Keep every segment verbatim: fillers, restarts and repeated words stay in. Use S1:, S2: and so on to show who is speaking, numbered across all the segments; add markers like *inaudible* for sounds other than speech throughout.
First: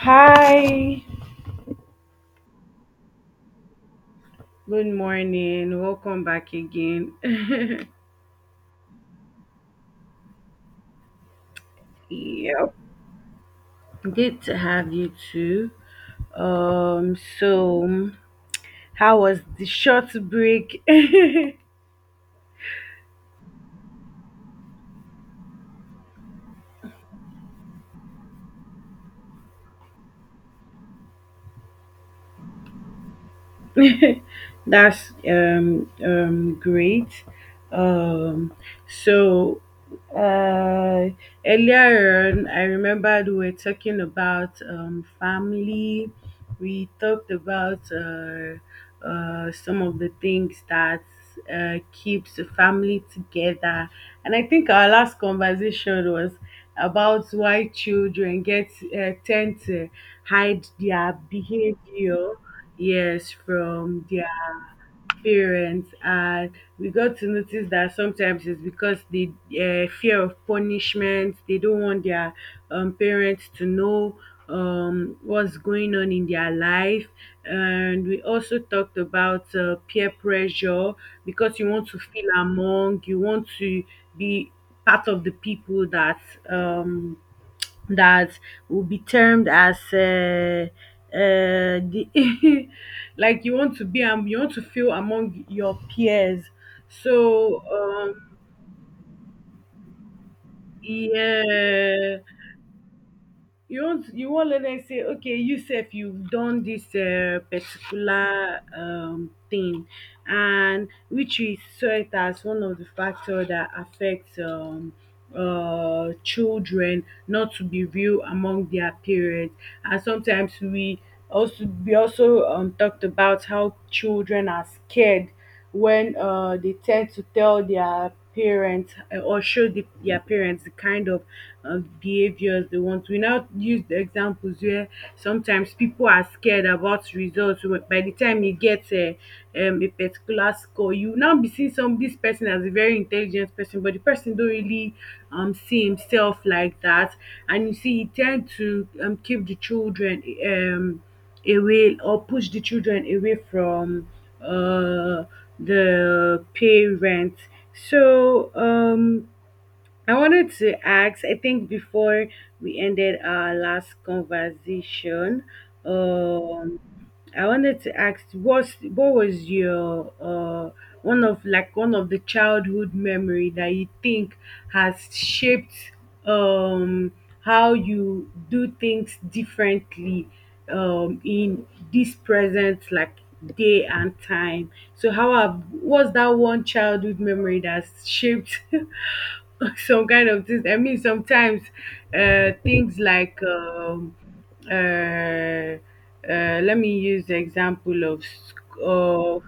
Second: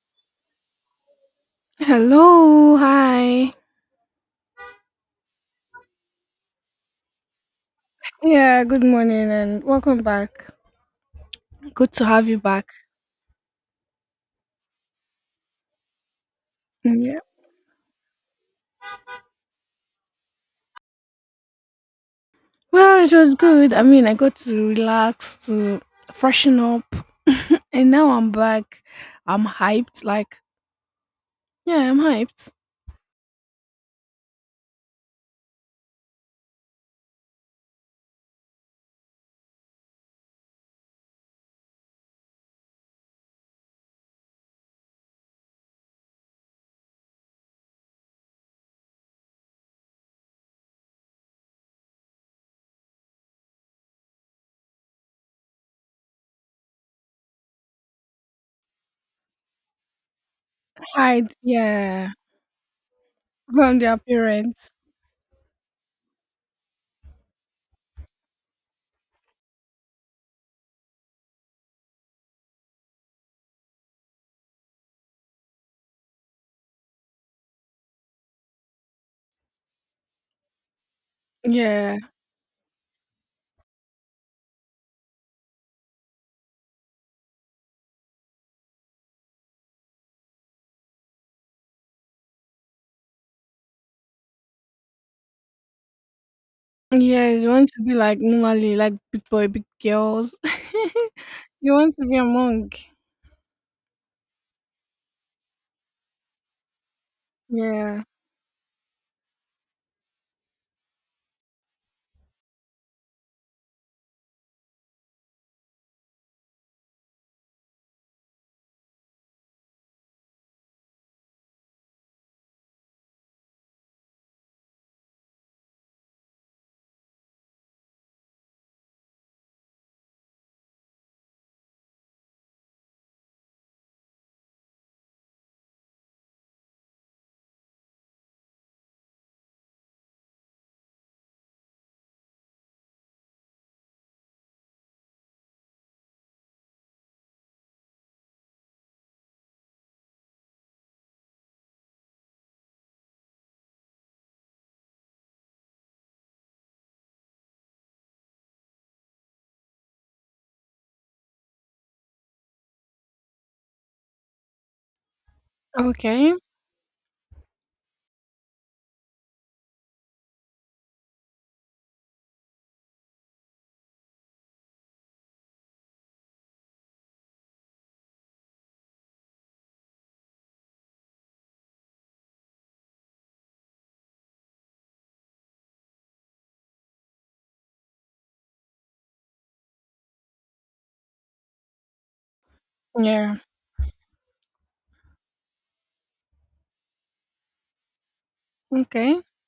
S1: Hi,
S2: Hello, hi.
S1: good morning. Welcome back again. *laughs*
S2: Yeah, good morning and welcome back. Good to have you back.
S1: Yep, good to have you too.
S2: Mm,
S1: Um,
S2: yeah.
S1: so how was the short break?
S2: Well, it was good. I mean, I got to relax, to freshen up, *laughs* and now I'm back. I'm hyped. Like, yeah, I'm hyped.
S1: *laughs* That's um um great. Um, so uh earlier on, I remembered we were talking about um family. We talked about uh uh, some of the things that uh, keeps the family together. And I think our last conversation was about why children get uh, tend to hide their
S2: Hide, yeah,
S1: behavior, yes,
S2: from their
S1: from their
S2: parents.
S1: parents, and we got to notice that sometimes it's because the uh, fear of punishment. They don't want their um, parents to know um, what's going on in their life, and we also talked about uh, peer pressure, because you want
S2: Yeah,
S1: to feel among, you want to be part of the people that um, that will be termed as uh, uh, the *laughs* like you want to be um, you want to feel among your peers.
S2: yeah. You
S1: so
S2: want to be like
S1: um
S2: normally, like big boy, big girls. *laughs* You want to be
S1: yeah,
S2: a monk.
S1: you want, you want, let them say, okay, you sef you've done this uh,
S2: Yeah.
S1: particular um, thing, and which is saw it as one of the factor that affects um, uh, children not to be real among their parents. And sometimes we also we also um, talked about how children are scared when uh, they tend to tell their parents uh, or show the, their parents the kind of uh, behaviors they want. We now use the examples where sometimes people are scared about results. Wh- By the time you get a, um, a particular score, you now be seeing some this person as a very intelligent person, but the person don't really um, see himself like that. And you see, he tend to um, keep the children, Um, away, or push the children away from uh, the parents. So um, I wanted to ask, I think before we ended our last conversation,
S2: Okay.
S1: um, I wanted to ask what's what was your uh one of, like, one of the childhood memory that you think has shaped um how you do things differently um in this present, like, day and time. So how have, what's that one childhood memory that's shaped *laughs* *laughs* some kind of things. I mean, sometimes uh, things
S2: Yeah.
S1: like um, uh, uh, let me use the example of sc-
S2: Okay.
S1: of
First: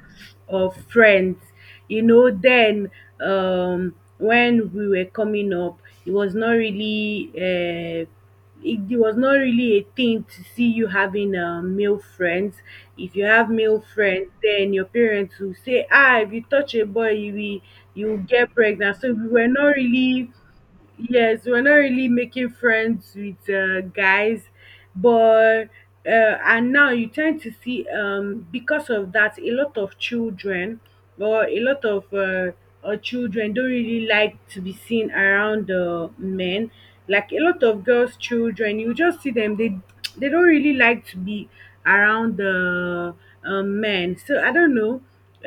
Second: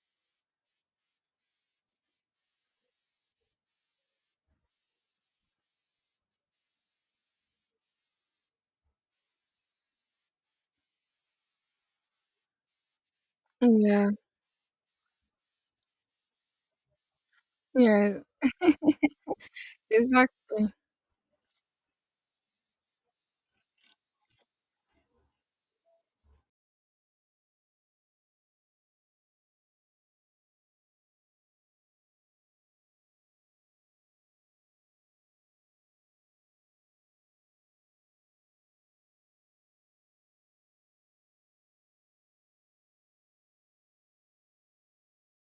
S1: of friends. You know, then um, when we were coming up, it was not really. Uh, it, it was not really a thing to see you having um, male friends. If you have male
S2: Yeah.
S1: friends, then your parents will say, ah, if you touch a boy, you will, you
S2: Yeah,
S1: will get pregnant. So we were not really,
S2: exactly.
S1: yes, we're not really making friends with uh, guys, but uh, and now you tend to see um because of that, a lot of children, or a lot of uh, uh, children don't really like to be seen around uh, men. Like a lot of girls children, you just see them, they they don't really like to be around the uh, men. So I don't know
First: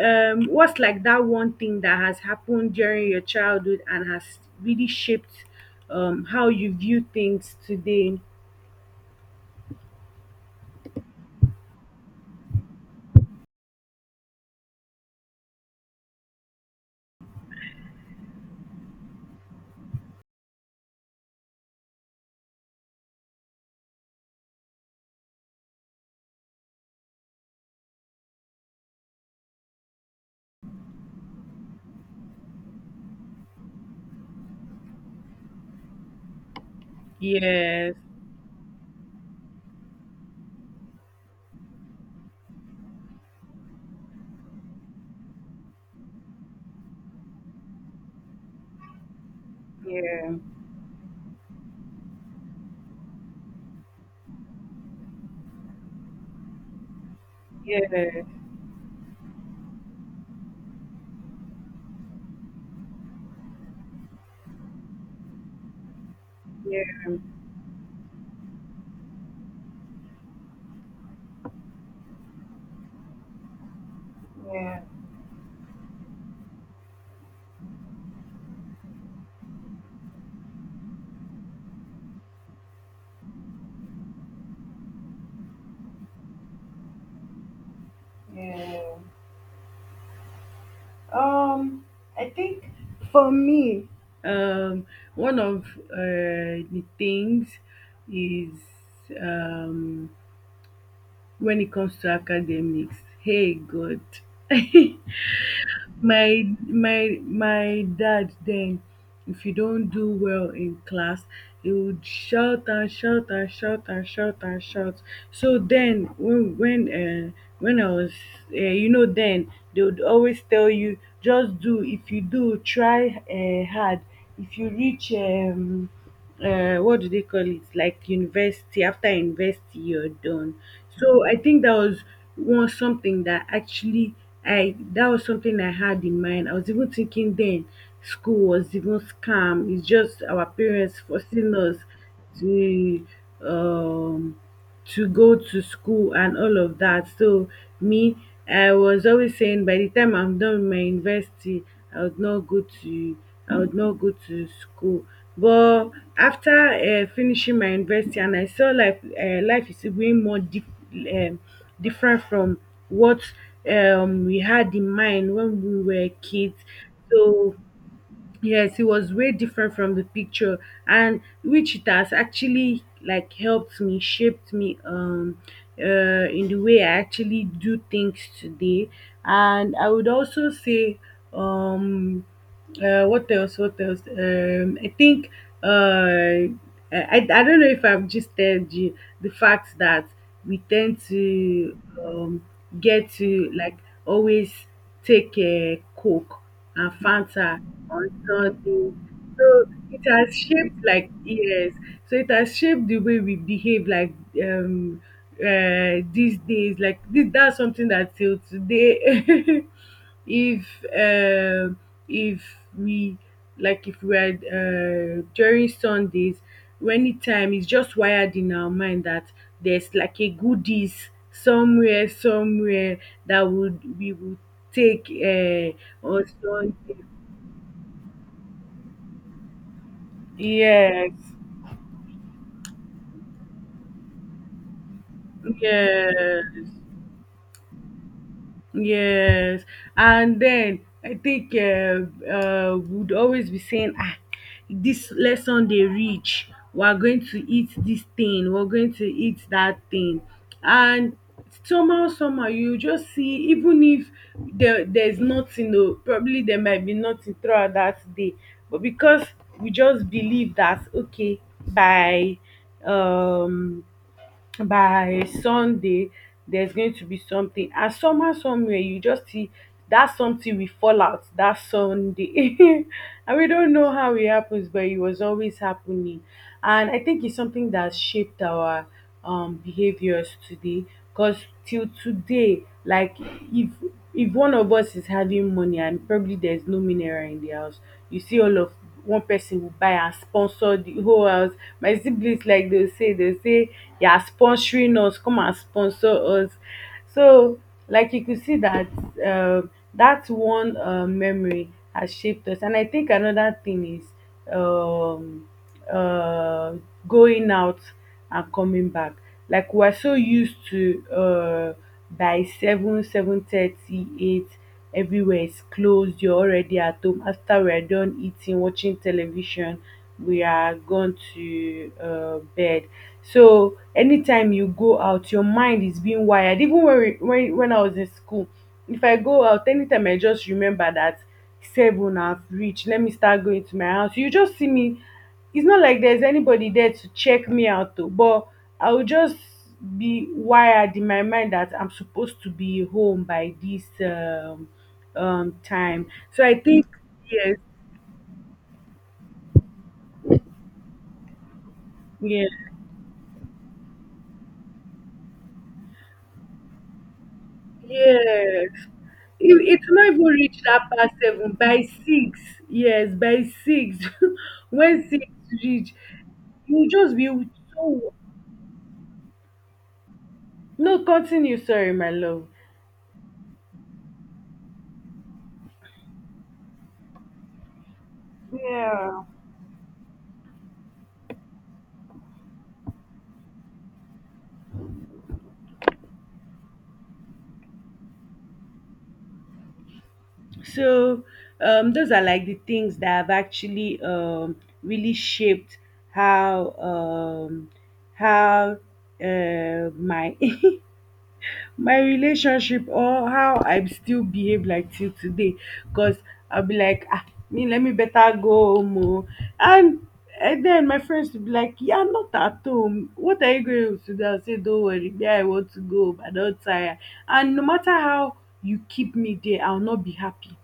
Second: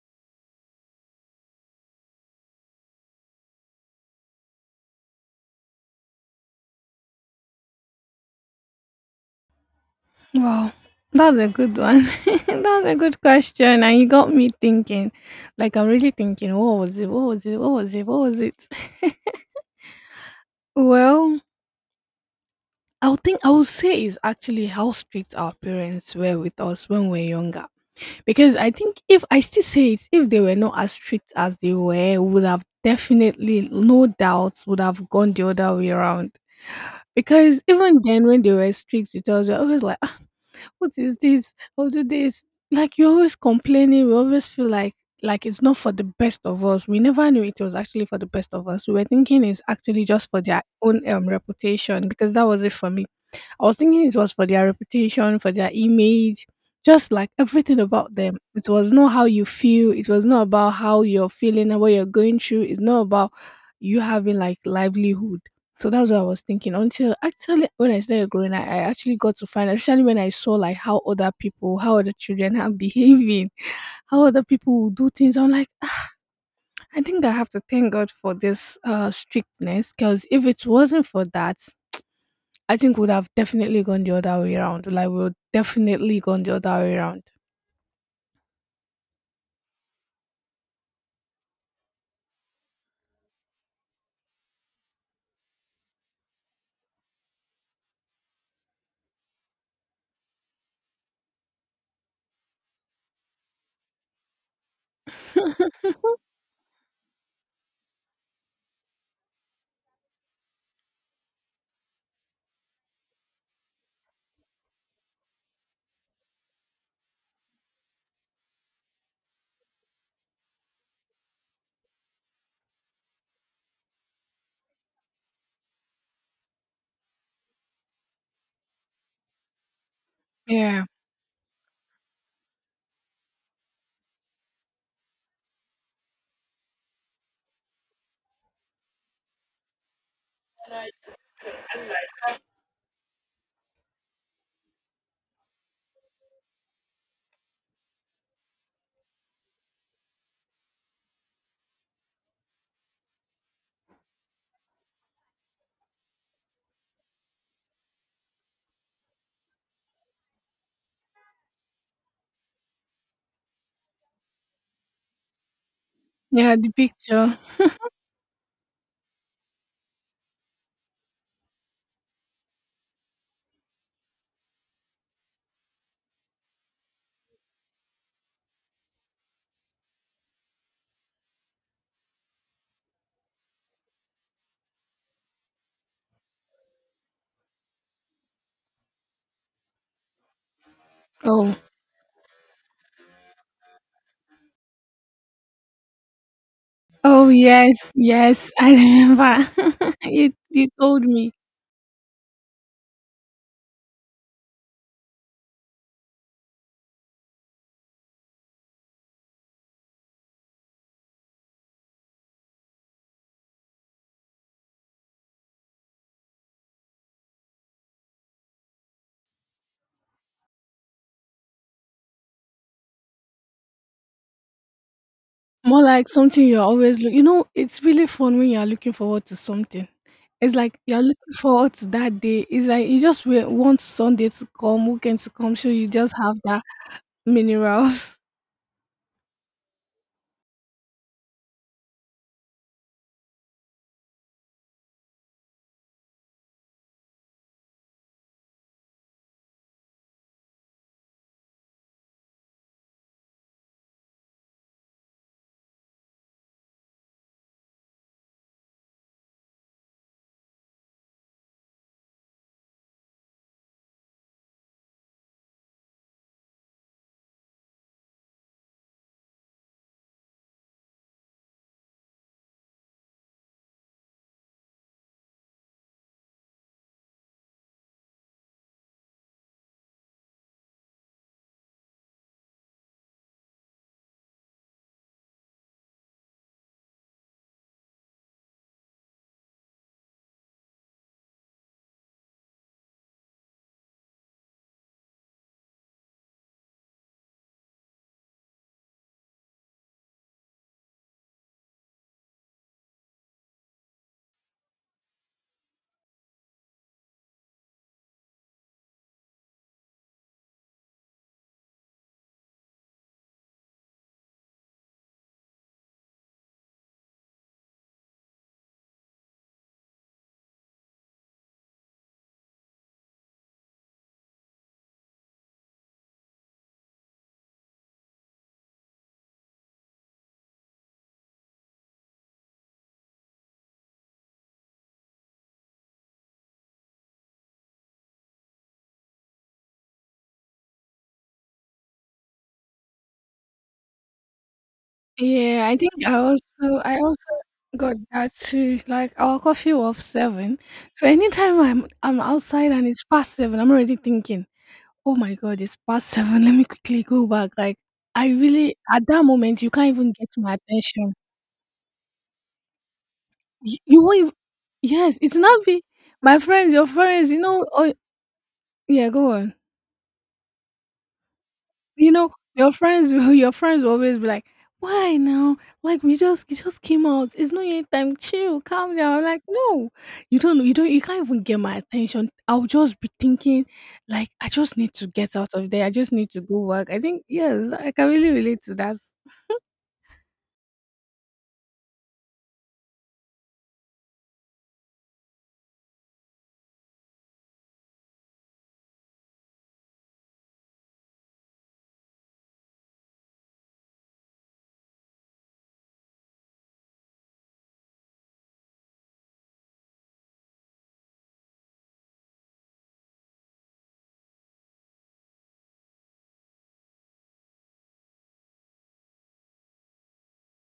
S1: um what's, like, that one thing that has happened during your childhood and has really shaped um how you view things today.
S2: Wow, that's a good one. *laughs* That's a good question, and you got me thinking. Like I'm really thinking, what was it? What was it? What was it? What was it? *laughs* Well, I would think I would say is actually how strict our parents were with us when we were younger. Because I think if I still say it, if they were not as strict as they were, we would have definitely, no doubt, would have gone the other way around. Because
S1: Yes.
S2: even then, when they were strict with us, we we always like, what is this? I'll do this. Like you're always complaining. We always feel like like it's not for the best of us. We never knew it was actually for the best of us. We were thinking it's actually just
S1: Yeah,
S2: for their own um, reputation because that was it for me. I was thinking it was for their reputation, for their image, just like everything about
S1: yeah,
S2: them. It was not how you feel, it was not about how you're feeling and what you're going through. It's not about you having like livelihood. So that's what I was thinking. Until
S1: yeah,
S2: actually when I started growing, I, I actually got to find especially when I saw like how other people, how other children are *laughs* behaving, how other
S1: yeah,
S2: people will do things. I'm like, "Ah, I think I have to thank God for this uh strictness because if it wasn't for that, I think would have definitely gone the other way around. Like we would definitely gone the other way around.
S1: yeah. Um, I think for me, um one of uh, the things is um when it comes to academics, hey god. *laughs* My my my dad then, if you don't do well in class, he would shout and shout and shout and shout and shout. So then when when uh, when I was uh, you know, then they would always tell you, just do, if you do try uh, hard, if you reach um uh, what do they call it, like university, after university you're done.
S2: Yeah.
S1: So I think that was one something that actually I that was something I had in mind. I was even thinking then school was even scam, it's just our parents forcing us to um to go to school and all of that. So me, I was always saying, by the time I'm done with my university, I would not go to, I would not go to school. But after uh, finishing my university, and I saw life, uh, life is being more dif- um, different from what um, we had in mind when we were
S2: Yeah,
S1: kids.
S2: the picture.
S1: So yes, it was way different from the picture, and which it has actually, like, helped me, shaped me, um, uh, in the way I actually do things today. And I would also say, um, uh, what else? What else? Um, I think, uh, I, I don't know if I've just told you the fact that we tend
S2: Oh.
S1: to um get to, like, always take um coke and
S2: Oh
S1: fanta
S2: yes,
S1: on
S2: yes. I
S1: Sunday.
S2: remember.
S1: So it
S2: *laughs* you
S1: has
S2: you
S1: shaped,
S2: told
S1: like,
S2: me.
S1: yes, so it has shaped the way we behave, like um uh these days. Like this, that's something that till today. *laughs* If uh, if we, like, if we are uh, during sundays, anytime, it's just wired in our mind that there's like a goodies somewhere, somewhere that would we would take uh
S2: More like
S1: on
S2: something you're
S1: sunday.
S2: always look, you know, it's really fun when you're looking forward to something. It's like you're
S1: Yes,
S2: looking forward to that day. It's like you just wa- want Sunday to come, weekend to come, so you just have
S1: yes.
S2: that minerals. *laughs*
S1: Yes, and then I think uh, uh, would always be saying, ah, this lesson they reach, we are going to eat this thing, we're going to eat that thing, and somehow, somehow, you just see. Even if there, there's nothing, oh, probably there might be nothing throughout that day, but because we just believe that okay, by um by Sunday, there's going to be something. And somehow, somewhere, you just see that something will fall out that Sunday. *laughs* And we don't know how it happens, but it was always happening. And I think it's something that shaped our um, behaviors today. Because till today, like, if if one of us is having money and probably there's no mineral in the house, you see all of, one person will buy and sponsor the whole house. My siblings, like they say, they say, you are sponsoring us, come and sponsor us. So, like, you could see that um that one uh, memory has shaped us. And I think another thing is um uh, going out and coming back. Like we are so used to uh, by seven, seven thirty, eight, everywhere is closed. You're already at home. After we are done eating, watching television, we are gone to uh, bed. So anytime you go out, your mind is being wired. Even when we, when when I was in school, if I go out, anytime I just remember that seven have reached, let me start going to my house, you just see me. It's not like there's anybody there to check me out, though, but I will just be wired in my mind that I'm supposed to be home by this um, um
S2: Yeah, I think
S1: time.
S2: I
S1: So I
S2: also
S1: think
S2: I also
S1: yes,
S2: got that too. Like our coffee was seven. So anytime I'm I'm
S1: yes,
S2: outside and it's past seven, I'm already thinking, oh my god, it's past seven. Let me quickly go back. Like I
S1: yes,
S2: really at that
S1: it,
S2: moment you
S1: it's
S2: can't
S1: not
S2: even
S1: even
S2: get my
S1: reach that
S2: attention.
S1: past seven, by six, yes, by
S2: You,
S1: six,
S2: you won't even,
S1: *laughs* when
S2: yes,
S1: six
S2: it's not be
S1: reach,
S2: my friends,
S1: you
S2: your
S1: will just be
S2: friends, you know, oh
S1: so,
S2: yeah, go on.
S1: no, continue, sorry my
S2: You know,
S1: love,
S2: your friends will *laughs* your friends will always be like, "Why now? Like we just it just came out. It's not yet time. Chill, calm down." I'm
S1: yeah.
S2: like, "No, you don't. You don't. You can't even get my attention. I'll just be thinking, like, I just need to get out of there. I just need to go work. I think yes, I can really relate to that.
S1: So um, those are like the things that have actually um, really shaped how um, how uh, my *laughs* my relationship, or how I still behave, like, till today. Because I'll be like, ah, me let me better go home, oh." and and then my friends will be like, "Yeah, not at home. What are you going to do?" I say, "Don't worry, yeah, I want to go, but I don't tire." And no matter how you keep me there, I'll not be happy,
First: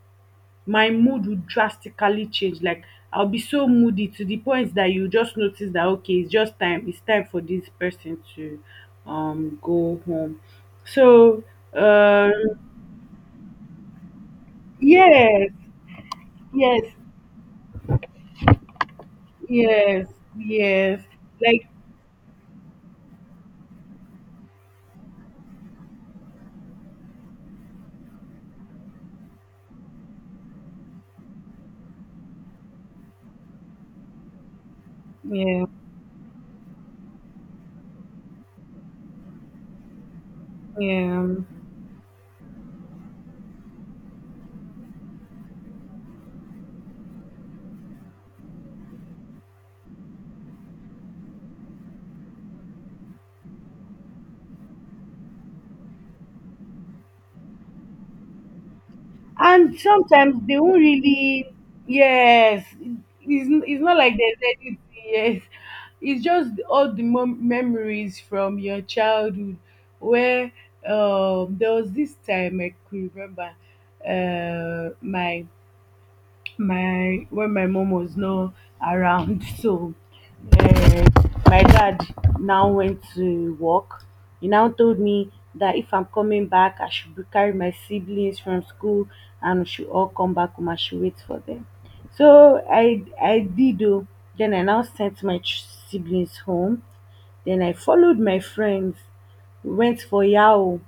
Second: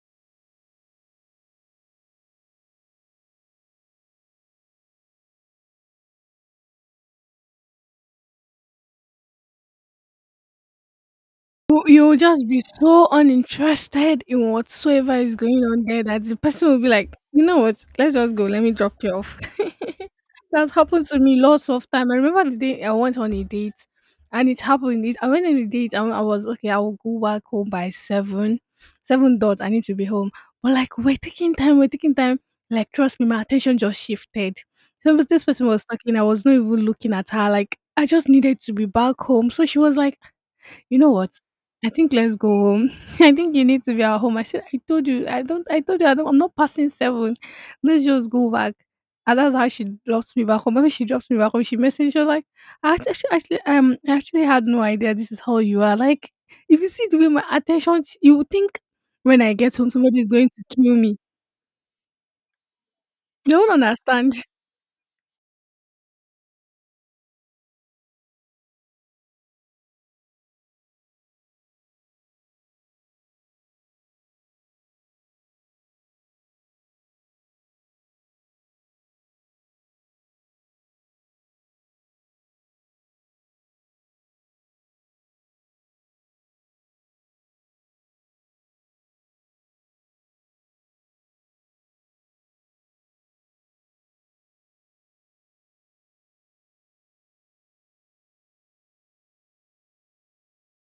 S1: my mood would drastically change. Like I'll be so moody to the point that you just notice that, okay, it's just time. It's time for this person to um go home. So
S2: You you'll just
S1: um
S2: be so uninterested in whatsoever is
S1: yes,
S2: going on there that the person will
S1: yes,
S2: be like, "You know what? Let's just go. Let me drop you off."
S1: yes,
S2: *laughs* That's
S1: yes.
S2: happened to me
S1: Like
S2: lots of time. I remember the day I went on a date, and it happened. It, I went on a date, and I was okay. I will go back home by seven, seven dots. I need to be home. But like we're taking time, we're taking time. Like trust me, my attention just shifted. So this
S1: yeah,
S2: person was talking. I was not even looking at her. Like I just needed to be back home. So she was like, you know
S1: yeah.
S2: what? I think let's go home. *laughs* I think you need to be at home. I said, I told you, I don't, I told you, I don't, I'm not passing seven. Let's just go back. And that's how she drops me back home. When she drops me back home, she messaged her like, I act- actually, actually, um, I actually had no idea this is how you are. Like, if you see the way my attention, you would think when I get
S1: And
S2: home, somebody is
S1: sometimes
S2: going
S1: they
S2: to
S1: won't
S2: kill me.
S1: really, yes,
S2: You
S1: it's,
S2: don't
S1: it's not like
S2: understand.
S1: there's anything, yes. It's just all the mom- memories from your childhood, where um, there was this time I could remember uh, my my, when my mom was not around. *laughs* So uh, my dad now went to work. He now told me that if I'm coming back, I should be- carry my siblings from school and we should all come back home, I should wait for them. So i i did. Oh, then I now sent my ch- siblings home, then I followed my friends, we went for yao.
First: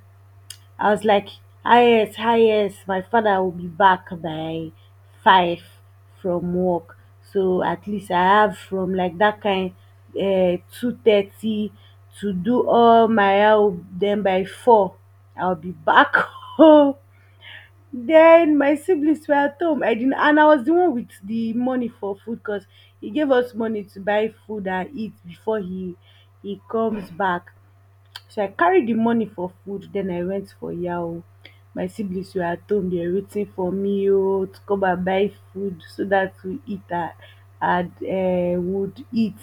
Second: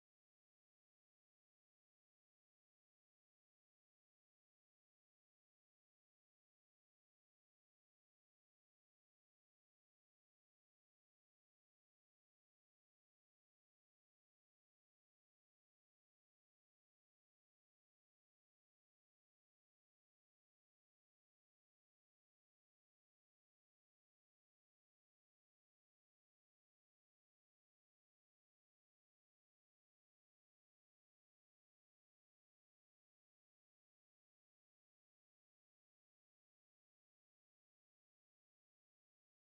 S1: I was like, ah yes, ah yes, my father will be back by five from work. So at least I have from, like, that kind, uh, two thirty, to do all my house. Then by four, I'll be back *laughs* home. Then my siblings were at home. I didn't, and I was the one with the money for food, because he gave us money to buy food and eat before he he comes back. So I carried the money for food. Then I went for yao. My siblings were at home. They were waiting for me, oh, to come and buy food so that we eat and and um would eat,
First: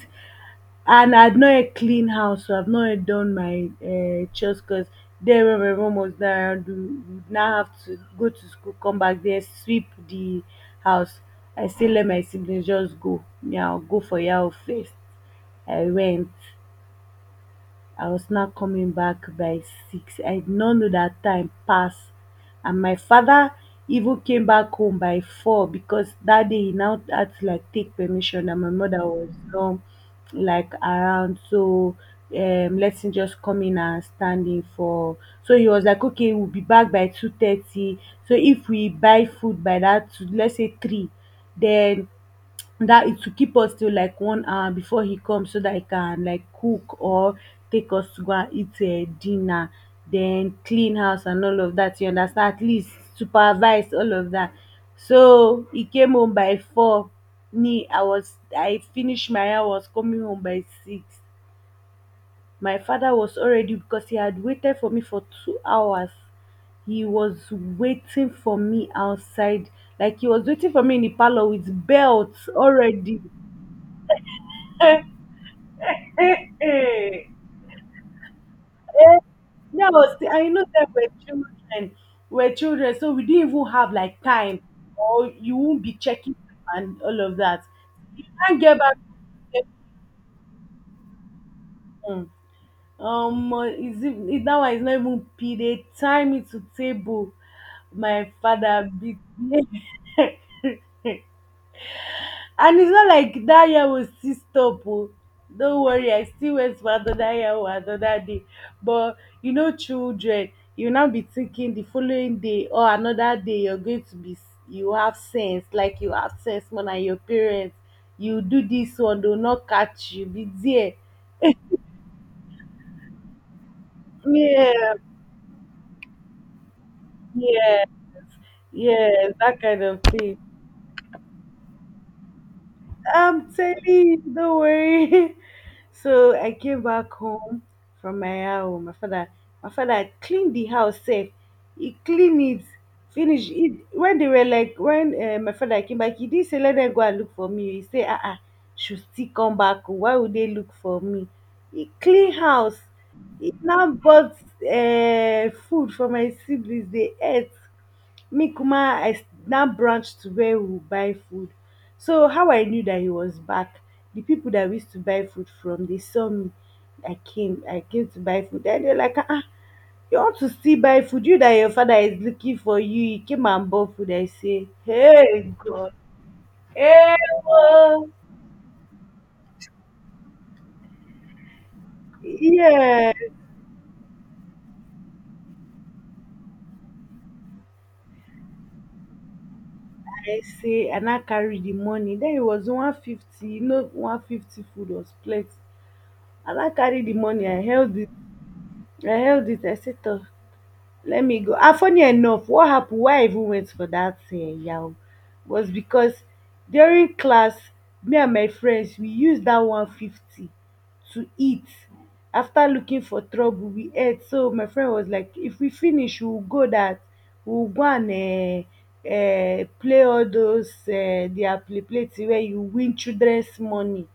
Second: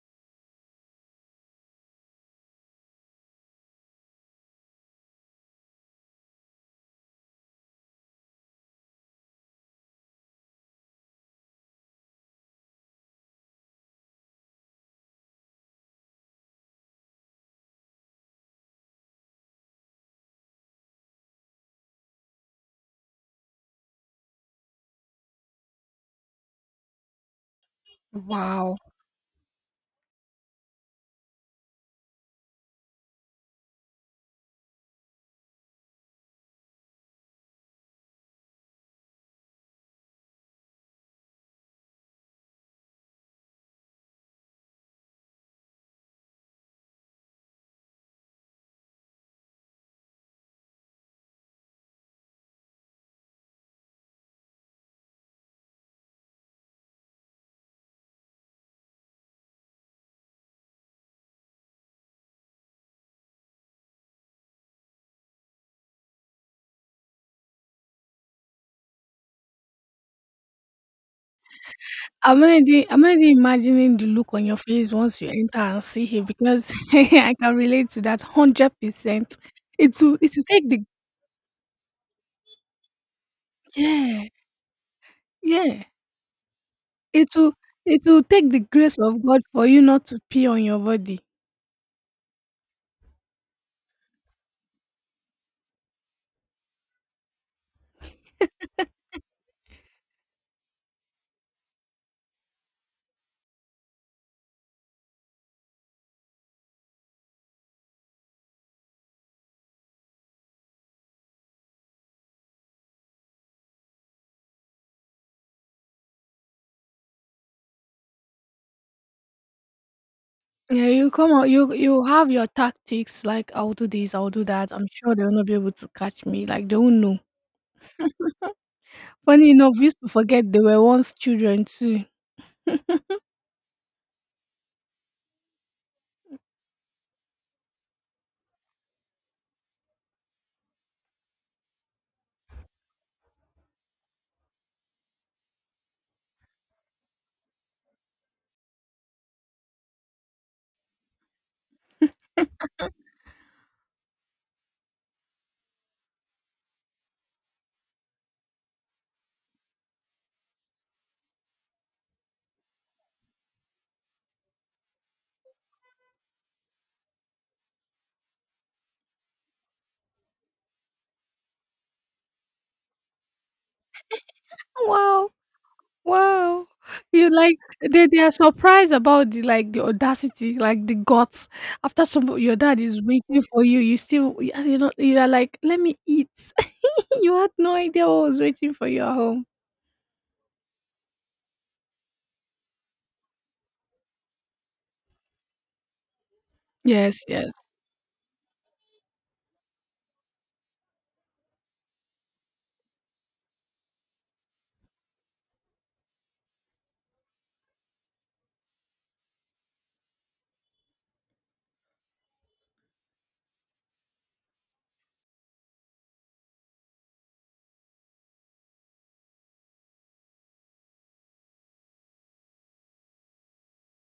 S1: and I had not a clean house, so I've not yet done my um chores, cause there when my mom was not around, we would now have to go to school, come back there, sweep the house. I still let my siblings just go, me I'll go for yao first. I went. I was now coming back by six. I did not know that time passed, and my father even came back home by four, because that day he now had to like take permission, and my mother was not like around. So um let him just come in and stand in for. So he was like, okay, we'll be back by two thirty. So if we buy food by that two, let's say three, then that it will keep us till like one hour before he comes, so that he can like cook or take us to go and eat uh, dinner, then clean house and all of that, you understand, at least supervise all of that. So he came home by four. Me, i was i finished my hour, was coming home by six. My father was already, because he had waited for me for two hours. He was waiting for me outside, like he was waiting for me in the parlor with belt
S2: I'm already I'm
S1: already.
S2: already imagining the look on your face
S1: *laughs*
S2: once you enter and see him
S1: Hey,
S2: because *laughs*
S1: eh.
S2: I can relate to that one hundred percent.
S1: That
S2: It will
S1: was, the-
S2: it will
S1: and know
S2: take the
S1: that we're children, we're children, so we didn't even have like
S2: Yeah,
S1: time, or you
S2: yeah.
S1: won't be checking and all
S2: It
S1: of
S2: will
S1: that.
S2: it will take the
S1: And get back
S2: grace
S1: to
S2: of God
S1: the
S2: for you not to pee on your body.
S1: table. Um, uh, is it, it that one is not even period. Time it to table. My father beat me. *laughs* And it's not like that year will still stop. Oh. Don't worry, I still went for another year or another day. But you know, children, you now be thinking the following day or another day you're going to be, you have sense, like you have sense more than your parents. You do this one, they'll not catch you. Be
S2: Yeah,
S1: there.
S2: you come out, you you have your tactics like I'll do this, I'll do that. I'm
S1: Yeah,
S2: sure they'll not be able to catch me. Like they won't know.
S1: yeah, yeah,
S2: Funny
S1: that
S2: enough,
S1: kind
S2: we used
S1: of
S2: to
S1: thing.
S2: forget they were once children too.
S1: I'm telling you, don't worry. *laughs* So I came back home from my house. My father, my father cleaned the house safe. He cleaned it, finished it. When they were like, when uh, my father came back, he didn't say let them go and look for me. He said, ah, uh-uh, should still come back. Why would they look for me? He clean house. He now bought uh, food for my siblings. They ate. Me kuma i s- now branched to where we would buy food. So how I knew that he was back, the people that we used to buy food from, they saw me. I came i came to buy food and they're like, ah ah, you want to still buy food, you that your father is looking for you. He came and bought food. I say,
S2: Wow.
S1: hey god,
S2: Wow!
S1: hey,
S2: You like they
S1: oh.
S2: they are surprised about the like the audacity, like the guts. After some your dad is
S1: Yeah,
S2: waiting for you, you still you are not you are like, let me eat. *laughs* You had no idea what was waiting for you at home.
S1: I say, and I carry the money. Then it was one fifty, you know, one fifty food was plenty. And I carry the
S2: Yes,
S1: money,
S2: yes.
S1: i held it i held it. I said, "Toh, let me go." And funny enough, what happened, why I even went for that uh, yahoo was because during class, me and my friends, we used that one fifty to eat. After looking for trouble, we ate. So my friend was like, if we finish, we'll go that, we'll go and uh, uh, play all those, uh, their play play till where you win children's money.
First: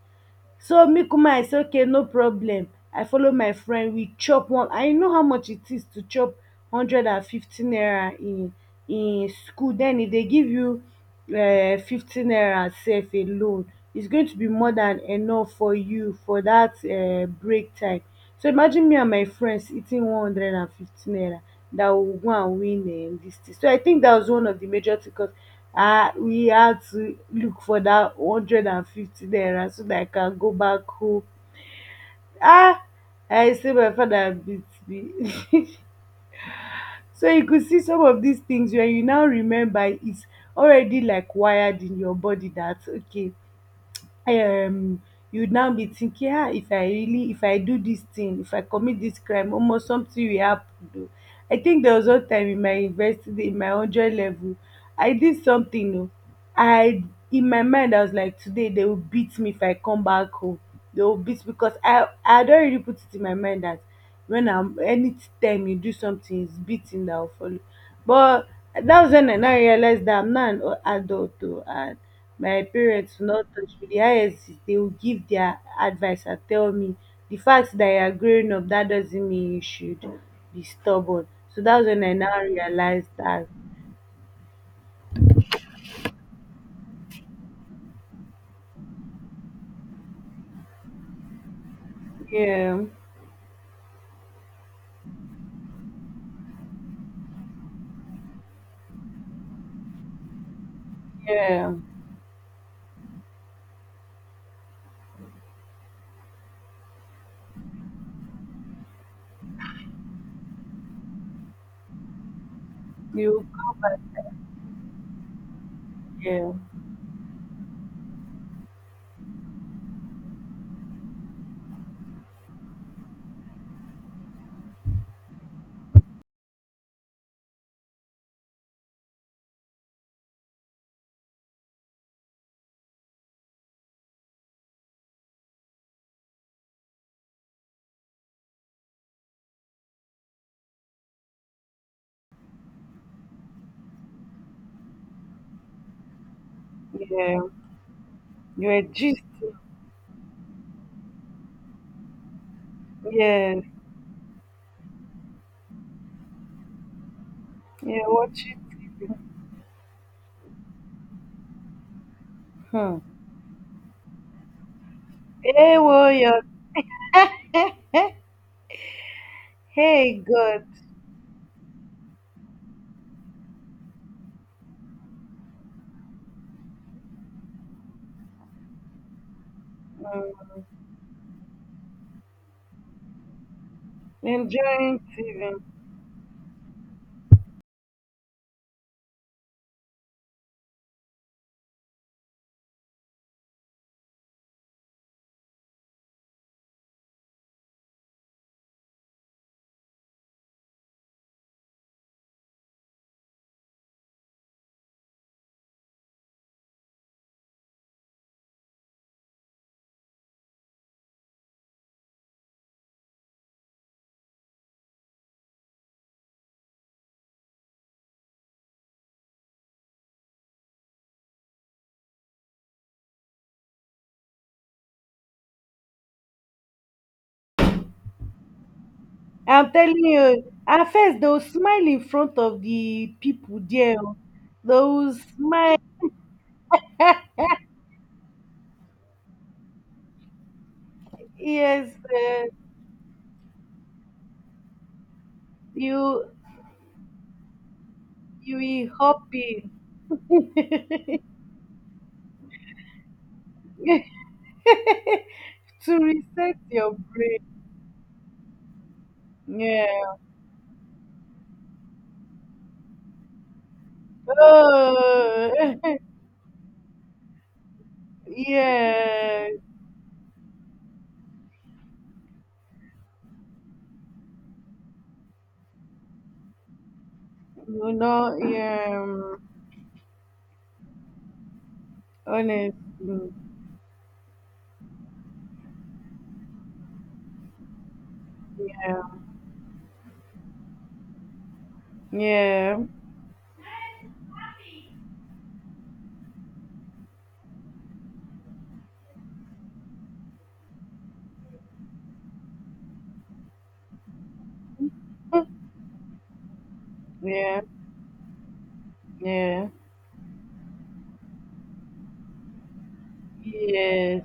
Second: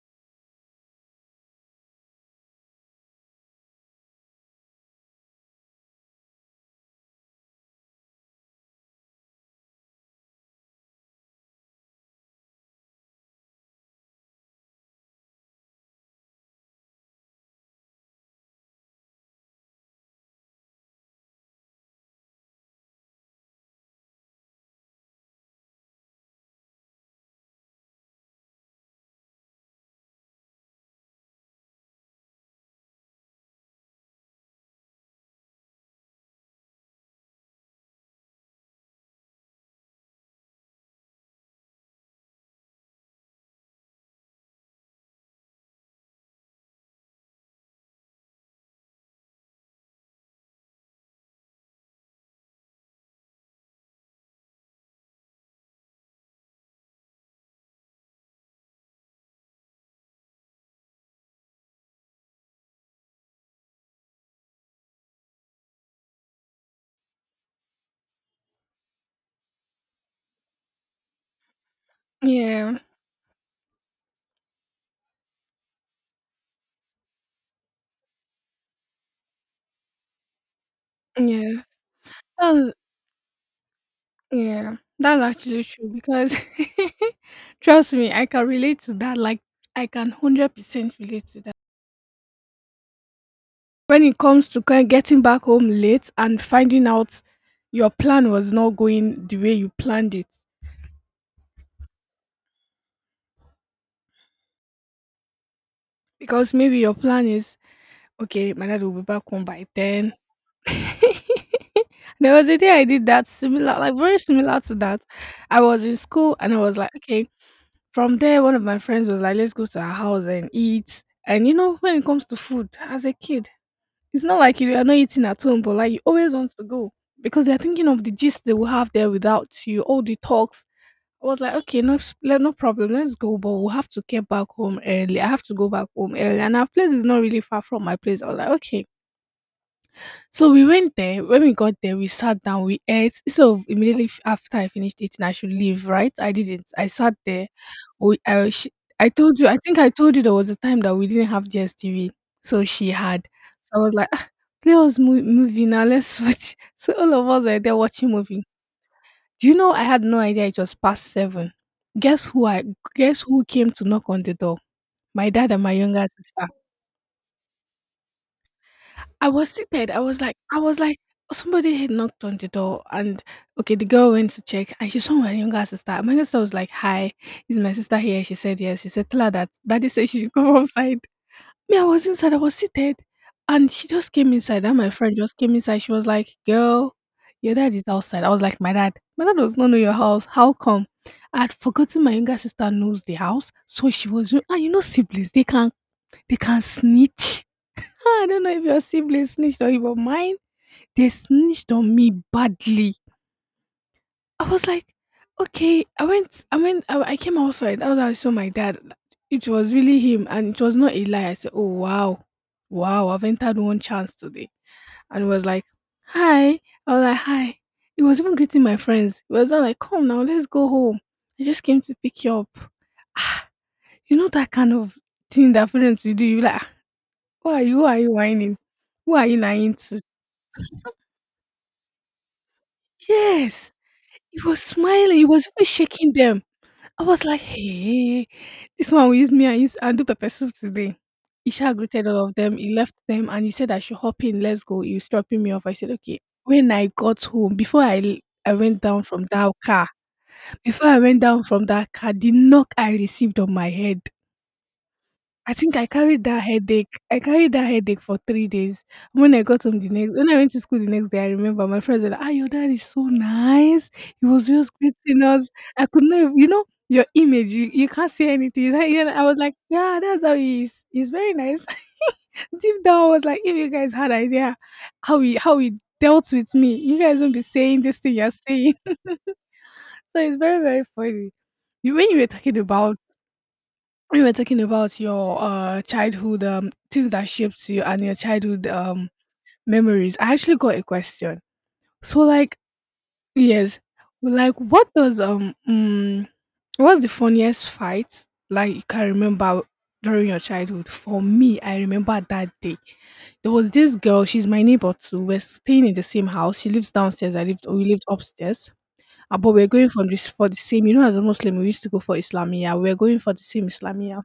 S1: So me kuma I say, okay, no problem, I follow my friend. We chop one, and you know how much it is to chop hundred and fifty naira in in school. Then if they give you um fifty naira sef alone, is going to be more than enough for you for that um break time. So imagine me and my friends eating one hundred and fifty naira, that we will go and win um this thing. So I think that was one of the major thing, cause uh, we had to look for that one hundred fifty naira so that I can go back home. Ah, I say my father beat me. *laughs* So you could see some of these things when you now remember, it's already like wired in your body that okay, um, you'd now be thinking, ah, if I really, if I do this thing, if I commit this crime, almost something will happen. Though. I think there was one time in my university, in my one hundred level, I did something. Oh, I, in my mind I was like, today they will beat me if I come back home. They will beat because I I had already put it in my mind that when I'm anytime you do something, it's beating that will follow. But that was when I now realized that I'm not an o- adult though, and my
S2: Yeah,
S1: parents will not touch me. The highest is they will give their advice and tell me the fact that you are growing up, that doesn't mean you should be stubborn.
S2: yeah.
S1: So that's when I now
S2: That's,
S1: realized that.
S2: yeah, that's actually true because *laughs* trust me, I can relate to that. Like I can hundred percent relate to that.
S1: Yeah,
S2: When it comes to ki- getting back home late and finding out your plan was not going the way you planned it,
S1: yeah,
S2: because maybe your plan is okay, my dad will be back home by ten. *laughs* There was a day I did that
S1: you.
S2: similar, like very similar to that. I was in school and
S1: Yeah,
S2: I was like, okay, from there, one of my friends was like, let's go to her house and eat. And you know, when it comes to food as a kid, it's not like you are not eating at home, but like you always want to go because you're thinking of the gist they will have there without you, all the talks I was like, okay, no, s- le- no problem. Let's go, but we'll have to get back home early. I have to go back home early, and our place is not really far from my place. I was like, okay. So we went there. When we got there, we sat down, we ate. So immediately f- after I finished eating, I should leave, right? I didn't. I sat
S1: yeah.
S2: there. We, I,
S1: You
S2: she,
S1: were
S2: I
S1: just.
S2: told you. I think I told you there was a time that we didn't have D S T V, so she had.
S1: Yes,
S2: So I was like, ah, play us mo- movie now. Let's watch. *laughs* So all of us were there
S1: yeah,
S2: watching movie.
S1: watch it.
S2: Do you know I had no idea it was past seven? Guess who I
S1: Hmm.
S2: Guess who came to knock on the door? My dad and my
S1: Hey
S2: younger
S1: warrior,
S2: sister. I was seated. I was
S1: hey
S2: like, I
S1: God.
S2: was like, somebody had knocked on the door, and okay, the girl went to check, and she saw my younger sister. My younger sister was like, "Hi, is my sister here?" She said yes. She said, "Tell her that daddy said she should
S1: Hmm.
S2: come *laughs* outside." Me, I was inside, I was seated, and she just came inside, and my
S1: Enjoying
S2: friend just
S1: T V.
S2: came inside, she was like, "Girl, your dad is outside." I was like, "My dad? My dad does not know your house, how come?" I had forgotten my younger sister knows the house, so she was and you know siblings, they can they can snitch. Ah, I don't know if your siblings snitched on you, but mine, they snitched on me badly. I was like, okay. I went, I went, I, I came outside. That's how I saw my dad. It was really him, and it was not a lie. I said, oh wow, wow, I've entered one chance today, and he was like, hi. I was like, hi. He was even greeting my friends. He was all like, come now, let's go home. I just came to pick you up. Ah, you know that kind of thing that parents will do. You be like, "Ah, who are you? Who are you whining? Who are you
S1: I'm
S2: lying to?
S1: telling you, at first they'll smile in front of the people
S2: Yes.
S1: there. Oh.
S2: He was
S1: They'll
S2: smiling. He was even
S1: smile.
S2: shaking them. I was like, "Hey, this one will use me and use and do pepper soup today." Isha
S1: Yes,
S2: greeted all of
S1: uh,
S2: them, he left them and he said I should hop in, let's go. He was dropping me off. I said, "Okay."
S1: you
S2: When I got home, before I l I went
S1: you
S2: down
S1: will
S2: from that
S1: happy
S2: car,
S1: *laughs*
S2: before I went down from that car, the knock I received on my head, I think I
S1: to
S2: carried that
S1: reset your
S2: headache. I
S1: brain.
S2: carried that headache for three days. When I got home the next,
S1: Yeah.
S2: when I went to school the next day, I remember my friends were like, "Ah, your dad is so nice. He was just greeting us. I
S1: Oh,
S2: could
S1: *laughs*
S2: not, ev- you know, your image. You, you can't see anything." You're like, yeah, I was
S1: yeah.
S2: like, "Yeah, that's how he is. He's very nice." *laughs* Deep down, I was like, "If you guys had idea how he how he dealt with me, you guys won't be saying
S1: No,
S2: this thing you're
S1: no,
S2: saying." *laughs*
S1: yeah,
S2: So
S1: um,
S2: it's very very funny. You when you were talking
S1: honestly,
S2: about we were talking about your uh, childhood, um, things that shaped you and your childhood
S1: yeah,
S2: um, memories. I actually got a question. So, like,
S1: yeah,
S2: yes, like, what does um, mm, what's the funniest fight like you can remember during your childhood? For me, I remember that day. There was this girl. She's my neighbor too. We're
S1: *laughs*
S2: staying in the same house. She lives downstairs. I
S1: yeah,
S2: lived. We lived upstairs. Uh, but
S1: yeah,
S2: we're
S1: yes,
S2: going from this for the same. You know, as a Muslim, we used to go for Islamia. We're going for the same
S1: yeah,
S2: Islamia,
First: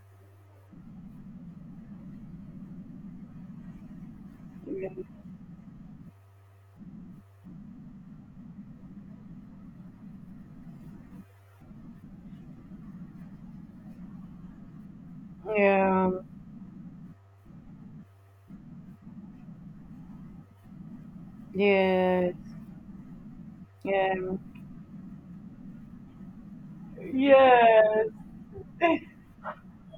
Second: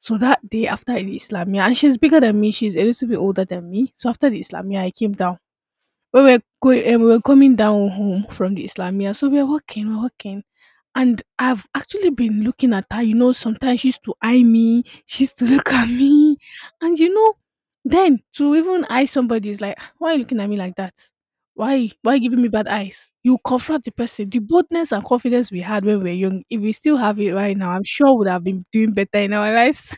S2: so that day after the Islamia, and she's bigger than me, she's a little bit older than me. So after the Islamia, I
S1: yes,
S2: came down. When we were going, um, we were coming down home from the Islamia. So we are walking, we're walking, and I've actually been looking at her. You know, sometimes she used to eye me, she used to *laughs* look at me, and you know, then to even eye somebody is like, "Ah, why are you looking at me like that? Why, why are
S1: yeah,
S2: you
S1: yes,
S2: giving me bad eyes? You confront the person. The boldness and confidence we had when we were young, if we still have it right now, I'm sure would have been doing better in our lives.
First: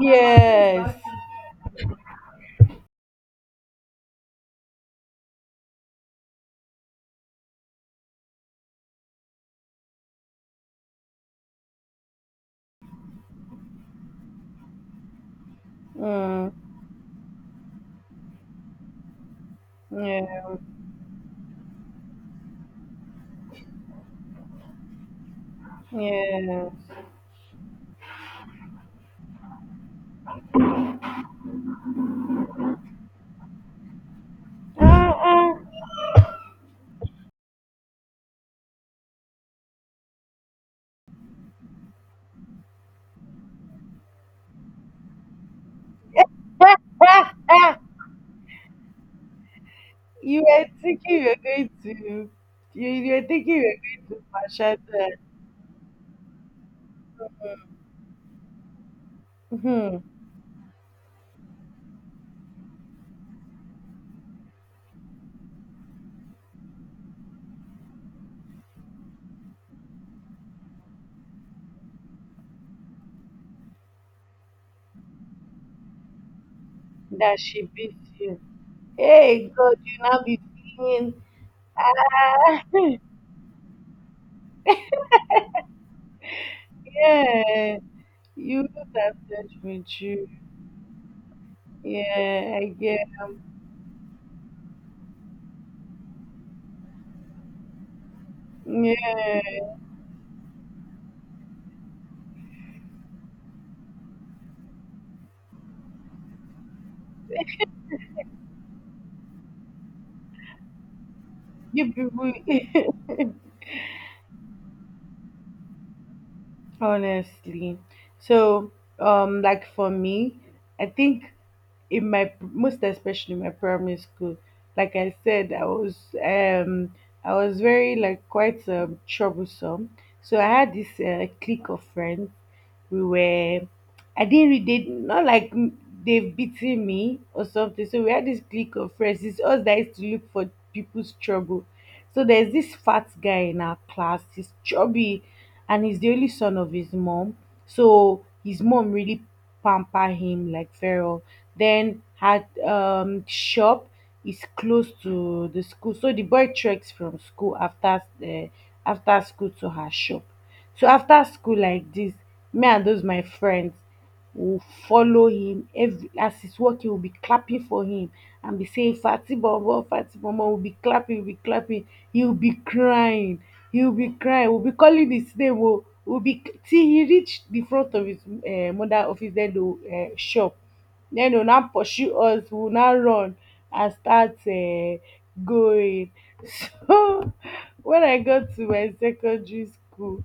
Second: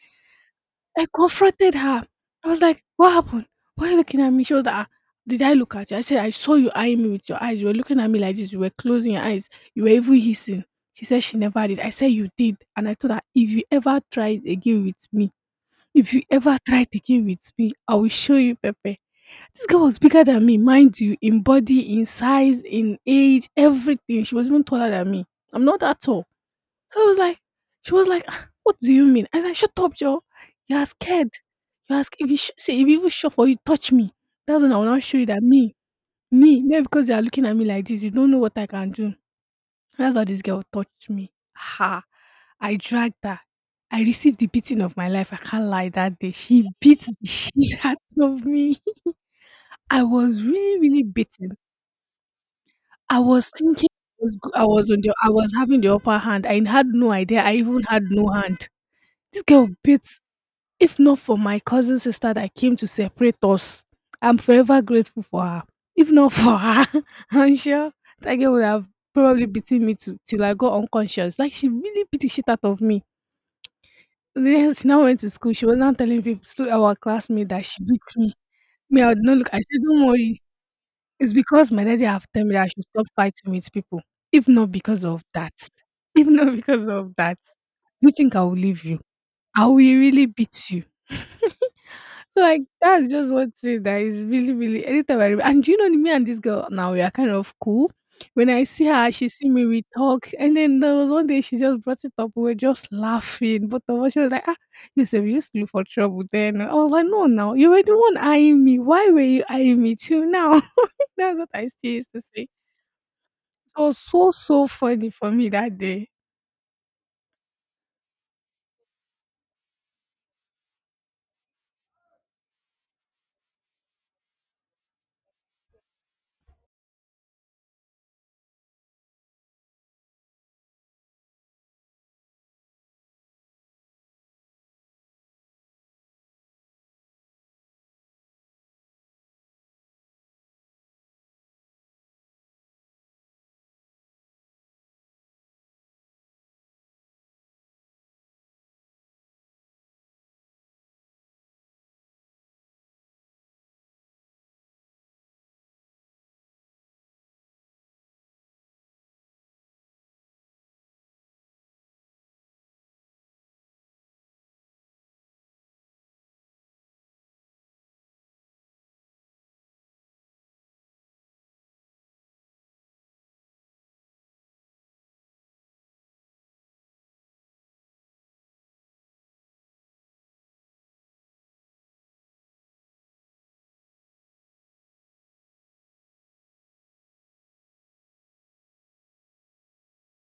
S1: yes,
S2: I confronted her. I was like, "What happened? Why are you looking at me?" She was like, "Ah, did I look at you?" I said, "I saw you eyeing me with your eyes. You were looking at me like this. You were closing your eyes. You were even hissing." She said she never did. I said you did, and I told her if you ever try it again with me, if you
S1: mm,
S2: ever try it again with me, I will show you, Pepe. This girl was bigger than
S1: yeah,
S2: me, mind you, in body, in size, in age, everything. She was even taller than me. I'm not that tall.
S1: yeah.
S2: So I was like, she was like, "Ah, what do you mean?" I was like, "Shut up, Joe. You are scared. You ask if you sh- say if you even shove for you touch me, that's when I will not
S1: Ah,
S2: show you that
S1: ah,
S2: me, me, maybe because you are looking at me like this, you don't know what I can do." That's how this girl touched me. Ha! I dragged her. I received the beating of my life. I can't lie. That day, she
S1: *laughs*
S2: beat the *laughs*
S1: ah, ah.
S2: shit out of me. I
S1: You
S2: was
S1: were
S2: really, really
S1: thinking you were
S2: beaten.
S1: going to, you, you
S2: I
S1: were
S2: was
S1: thinking you
S2: thinking
S1: were going
S2: I
S1: to
S2: was, go- I
S1: massage
S2: was on
S1: her,
S2: the, I was having the upper hand. I had no idea. I even had no hand. This girl
S1: hmm,
S2: beats. If not for my cousin sister that came to separate us, I'm forever grateful for her. If not for her, *laughs* I'm sure that girl would have probably beaten me to, till I got unconscious. Like, she really beat the shit out of me. Yes, she now went to school. She was now telling people, to our
S1: that
S2: classmate,
S1: she
S2: that she
S1: beat
S2: beat me.
S1: you.
S2: Me, I would not
S1: Hey,
S2: look. I
S1: God,
S2: said,
S1: you
S2: don't
S1: now be
S2: worry.
S1: feeling.
S2: It's because my daddy have told me
S1: Ah,
S2: that I should
S1: *laughs*
S2: stop fighting with people. If not because of that. If not *laughs* because of that.
S1: yeah.
S2: Do you think I will
S1: You
S2: leave you?
S1: started
S2: I will
S1: with
S2: really
S1: you.
S2: beat you. So
S1: Yeah,
S2: like,
S1: I get.
S2: that's just one thing that is really, really anytime I remember. And do you know me and this girl now we are kind of cool. When I see her, she
S1: Yeah,
S2: see me, we talk. And then there was one day she just brought it up. We were just laughing, but of us, she was like, ah, you said you used to look for trouble then. I was like, no, now you were the one eyeing me. Why were you eyeing me till now? *laughs* That's what I still
S1: you
S2: used to say.
S1: people. *laughs*
S2: It was so, so funny for me that day.
S1: Honestly, so um, like for me, I think in my most especially my primary school, like I said, I was um, I was very like quite um, troublesome. So I had this uh, clique of friends. We were, I didn't read, they not like m- they've beaten me or something. So we had this clique of friends. It's us that used to look for people's trouble. So there's this fat guy in our class, he's chubby and he's the only son of his mom. So his mom really pamper him like feral. Then her um shop is close to the school. So the boy treks from school after uh, after school to her shop. So after school like dis, me and those my friends, we follow him. Every as he's walking, we be clapping for him and be saying fati bobo fati bobo, we be clapping, we be clapping He will be crying, he will be crying We will be calling his name oo. We will be, till he reach the front of his um mother office, den the um shop. Then they go now pursue us, we will now run and start um going. *laughs* So when I got to my secondary school,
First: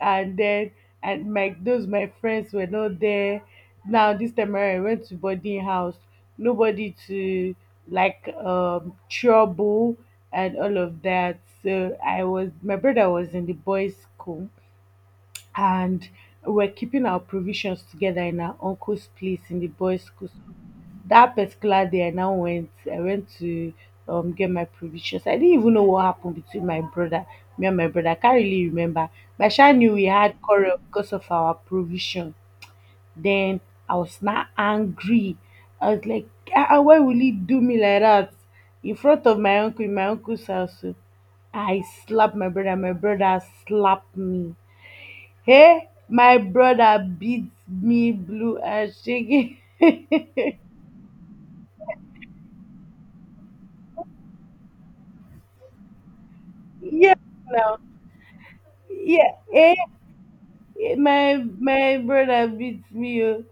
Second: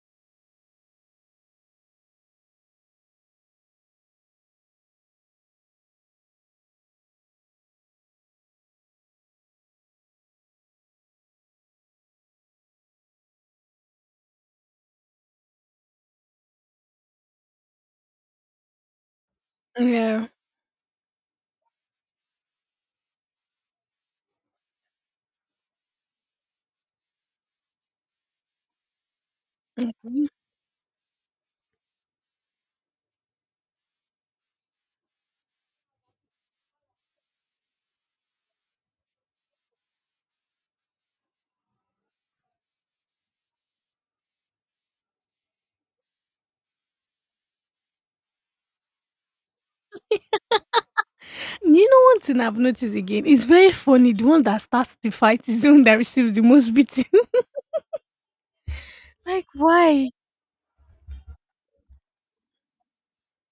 S1: and then and my those my friends were not there. Now this time around, I went to boarding house, nobody to like um trouble and all of that. So I was, my brother was in the boys school, and we are keeping our provisions together in our uncle's place in the boys
S2: Yeah.
S1: school. That particular day I now went, i went to um get my provisions. I didn't even know what happened between my brother me and my brother, I can't really remember, but I sha knew we
S2: Mhm.
S1: had quarrel because of our provision. Then I was now angry, I was like, ah ah, why will he do me like that in front of my uncle, in my uncle's house? So I slapped my brother, my brother slapped me. Hey, my brother beat me blue and shaking. *laughs*
S2: You know one thing I've noticed again? It's very funny. The one that starts the fight is the one that receives the most beating.
S1: Yeah, now. Yeah,
S2: Like
S1: eh,
S2: why?
S1: eh, my my brother beat me, oh.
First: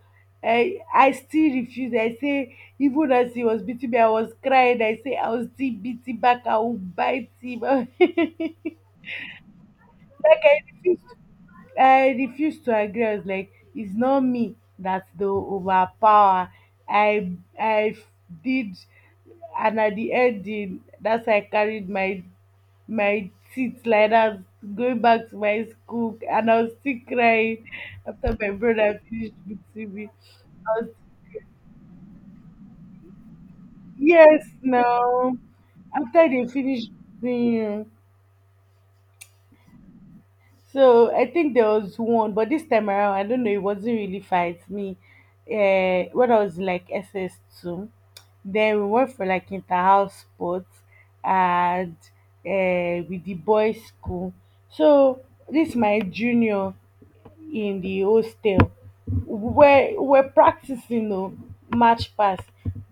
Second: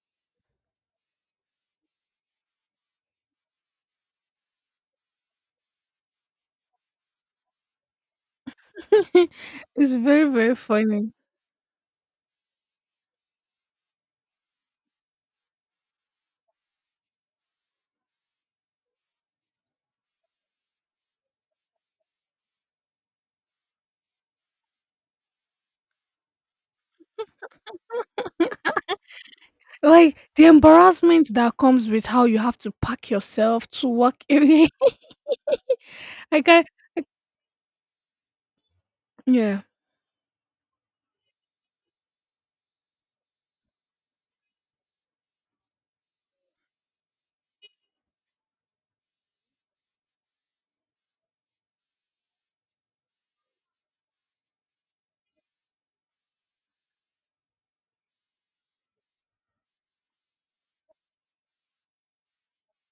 S1: I I still refuse. I say even as he was beating me, I was crying. I say I was still beating back. I will bite him. *laughs* Like
S2: *laughs* It's very very
S1: I refuse
S2: funny.
S1: I refused to agree. I was like, it's not me that they overpower. I I did, and at the end, the- that's why I carried my my teeth like that, going back to my school, and I was still crying after my brother finished beating me.
S2: Like the
S1: I was,
S2: embarrassment that comes with how you have to pack yourself to work *laughs*
S1: yes,
S2: away.
S1: no. After
S2: I
S1: they
S2: can,
S1: finished beating you.
S2: yeah.
S1: So I think there was one, but this time around, I don't know, it wasn't really fight me. Uh, when I was in, like S S two, then we went for like inter-house sports and uh, with the boys' school. So this my junior, in the hostel where we're practicing, oh, match pass.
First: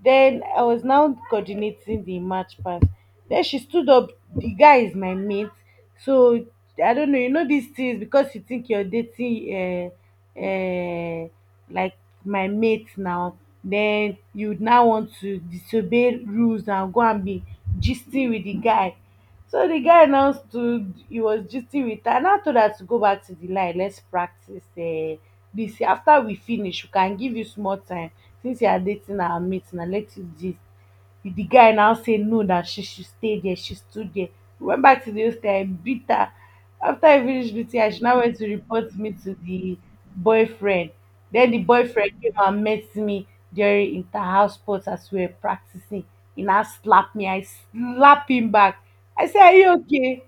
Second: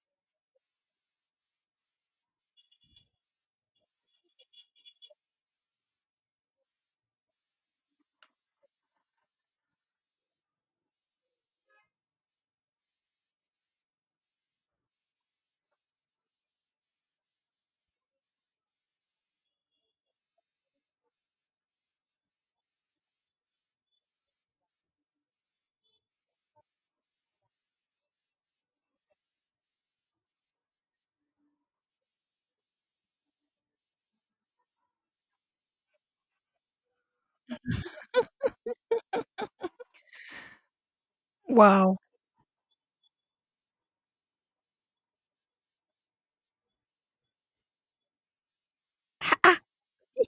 S1: Then I was now coordinating the match pass. Then she stood up. The guy is my mate, so I don't know. You know these things because you think you're dating, uh, uh, like my mate now. Then you would now want to disobey rules and go and be gisting with the guy. So the guy now stood, he was gisting with her. I now told her to go back to the line. Let's practice uh, this. After we finish, we can give you small time since you are dating our mate and let you gist. The guy now say no that she should stay there. She stood there. We went back to the hostel. I beat her. After I finished meeting her, she now went to report me to the boyfriend. Then the
S2: Wow.
S1: boyfriend came and met me during inter-house sports as we were practicing. He now slapped me. I slapped him back. I
S2: Ah,
S1: said, are
S2: ah,
S1: you okay?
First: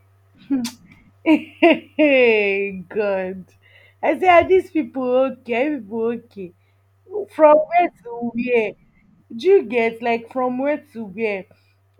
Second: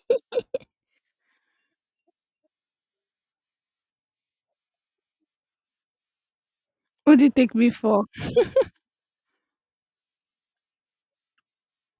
S1: *laughs* Hey, God. I said, are these people okay? Are you people okay?
S2: what did it take
S1: From
S2: me
S1: where
S2: for?
S1: to where? Do you get like From where to where,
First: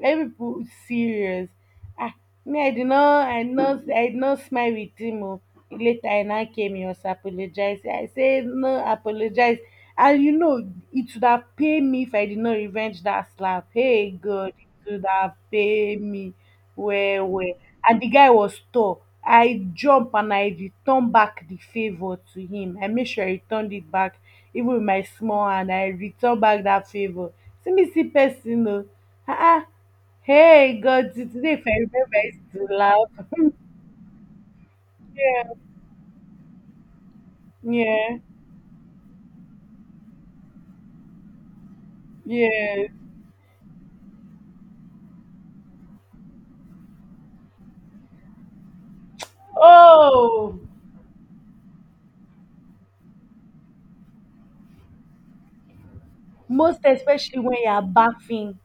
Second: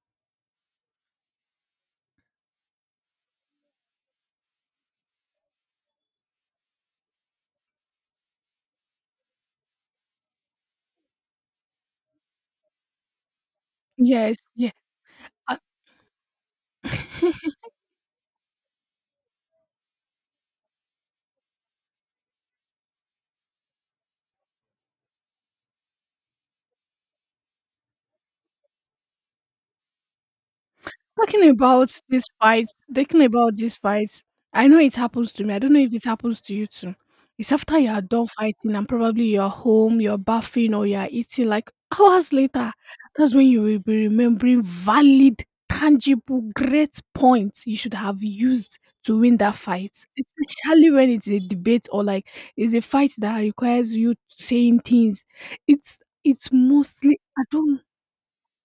S1: let me put serious. Ah, me, i did not i did not I did not smile with him, oh. Later I now came, he was apologize, I say no apologize. And you know, it would have paid me if I did not revenge that slap. Hey
S2: Yes,
S1: god,
S2: yeah.
S1: it would have paid me. Where where? And the guy was tall, I jump and I return back the favour to him. I make sure I returned it back even with my small hand. I return back that favour. See me see person o. Ah ah, hey god,
S2: Talking
S1: today if I
S2: about
S1: remember,
S2: these
S1: I
S2: fights,
S1: to laugh.
S2: talking about these fights, I know it happens to
S1: Yeah,
S2: me. I don't know if it happens to you too. It's after you are
S1: yeah,
S2: done fighting and probably you're home, you're bathing or you're eating like hours later.
S1: yeah.
S2: That's when you will be remembering valid, tangible, great points you should have used to win that fight.
S1: Oh,
S2: Especially when it's a debate or like it's a fight that requires you saying things. It's it's
S1: most
S2: mostly
S1: especially
S2: I
S1: when you
S2: don't
S1: are bathing,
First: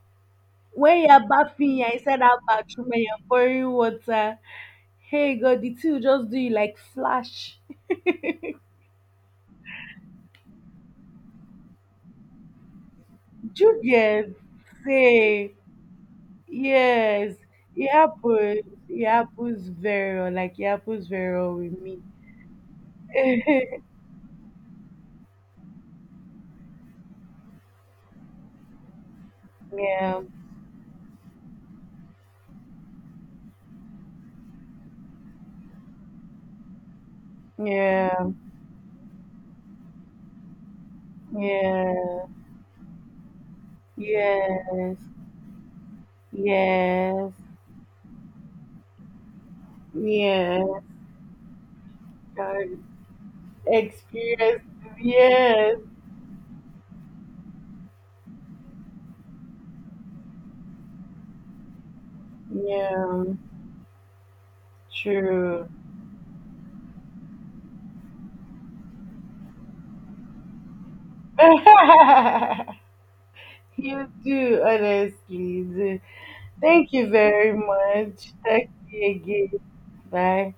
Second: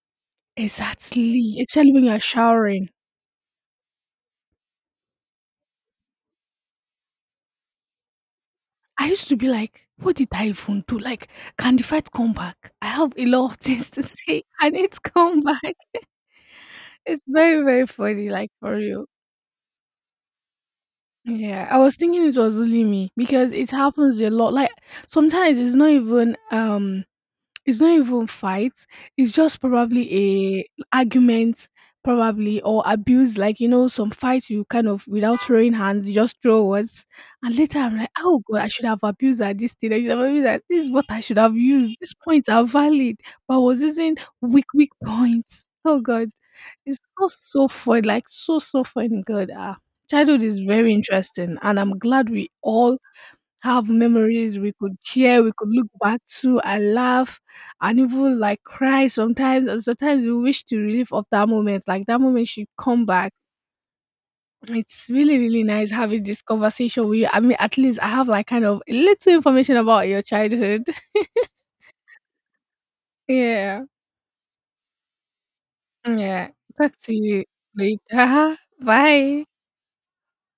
S1: when you are
S2: exactly,
S1: bathing you
S2: especially
S1: are
S2: when you're
S1: inside that bathroom
S2: showering.
S1: and you are pouring water. Hey god, the thing will just do you like flash.
S2: I used to be like, what did I even do? Like, can the fight come back? I have a lot of
S1: Do you
S2: things to
S1: get,
S2: say. *laughs* Can it come
S1: say,
S2: back? It's
S1: yes.
S2: very, very
S1: it
S2: funny, like
S1: happens
S2: for
S1: it
S2: you,
S1: happens very well, like it happens very well
S2: yeah,
S1: with
S2: I was
S1: me.
S2: thinking it was only me because it happens a lot. Like sometimes it's not even um it's not even fight. It's just probably
S1: Yeah,
S2: a argument, probably or abuse. Like you know, some fights you kind of without throwing hands, you just throw words, and later I'm
S1: yeah,
S2: like, oh god, I should have abused at this thing. I should have abused at this is what I should have used. These
S1: yeah,
S2: points are valid, but I was using weak, weak
S1: yes,
S2: points. Oh god, it's so
S1: yes,
S2: so fun. Like so so fun. God, ah, childhood is
S1: yes.
S2: very interesting, and I'm glad we
S1: I
S2: all have memories
S1: experience,
S2: we could share, we could
S1: yes,
S2: look back to and laugh and even like cry sometimes. And sometimes we wish to relive of that moment. Like that moment should come
S1: yeah,
S2: back. It's really, really
S1: true.
S2: nice having this conversation with you. I mean, at least I have like kind of a little information about your childhood. *laughs*
S1: *laughs*
S2: Yeah.
S1: You do, honestly. Do.
S2: Yeah.
S1: Thank
S2: Talk
S1: you
S2: to you
S1: very much.
S2: later.
S1: Talk
S2: *laughs*
S1: to you
S2: Bye.
S1: again. Bye.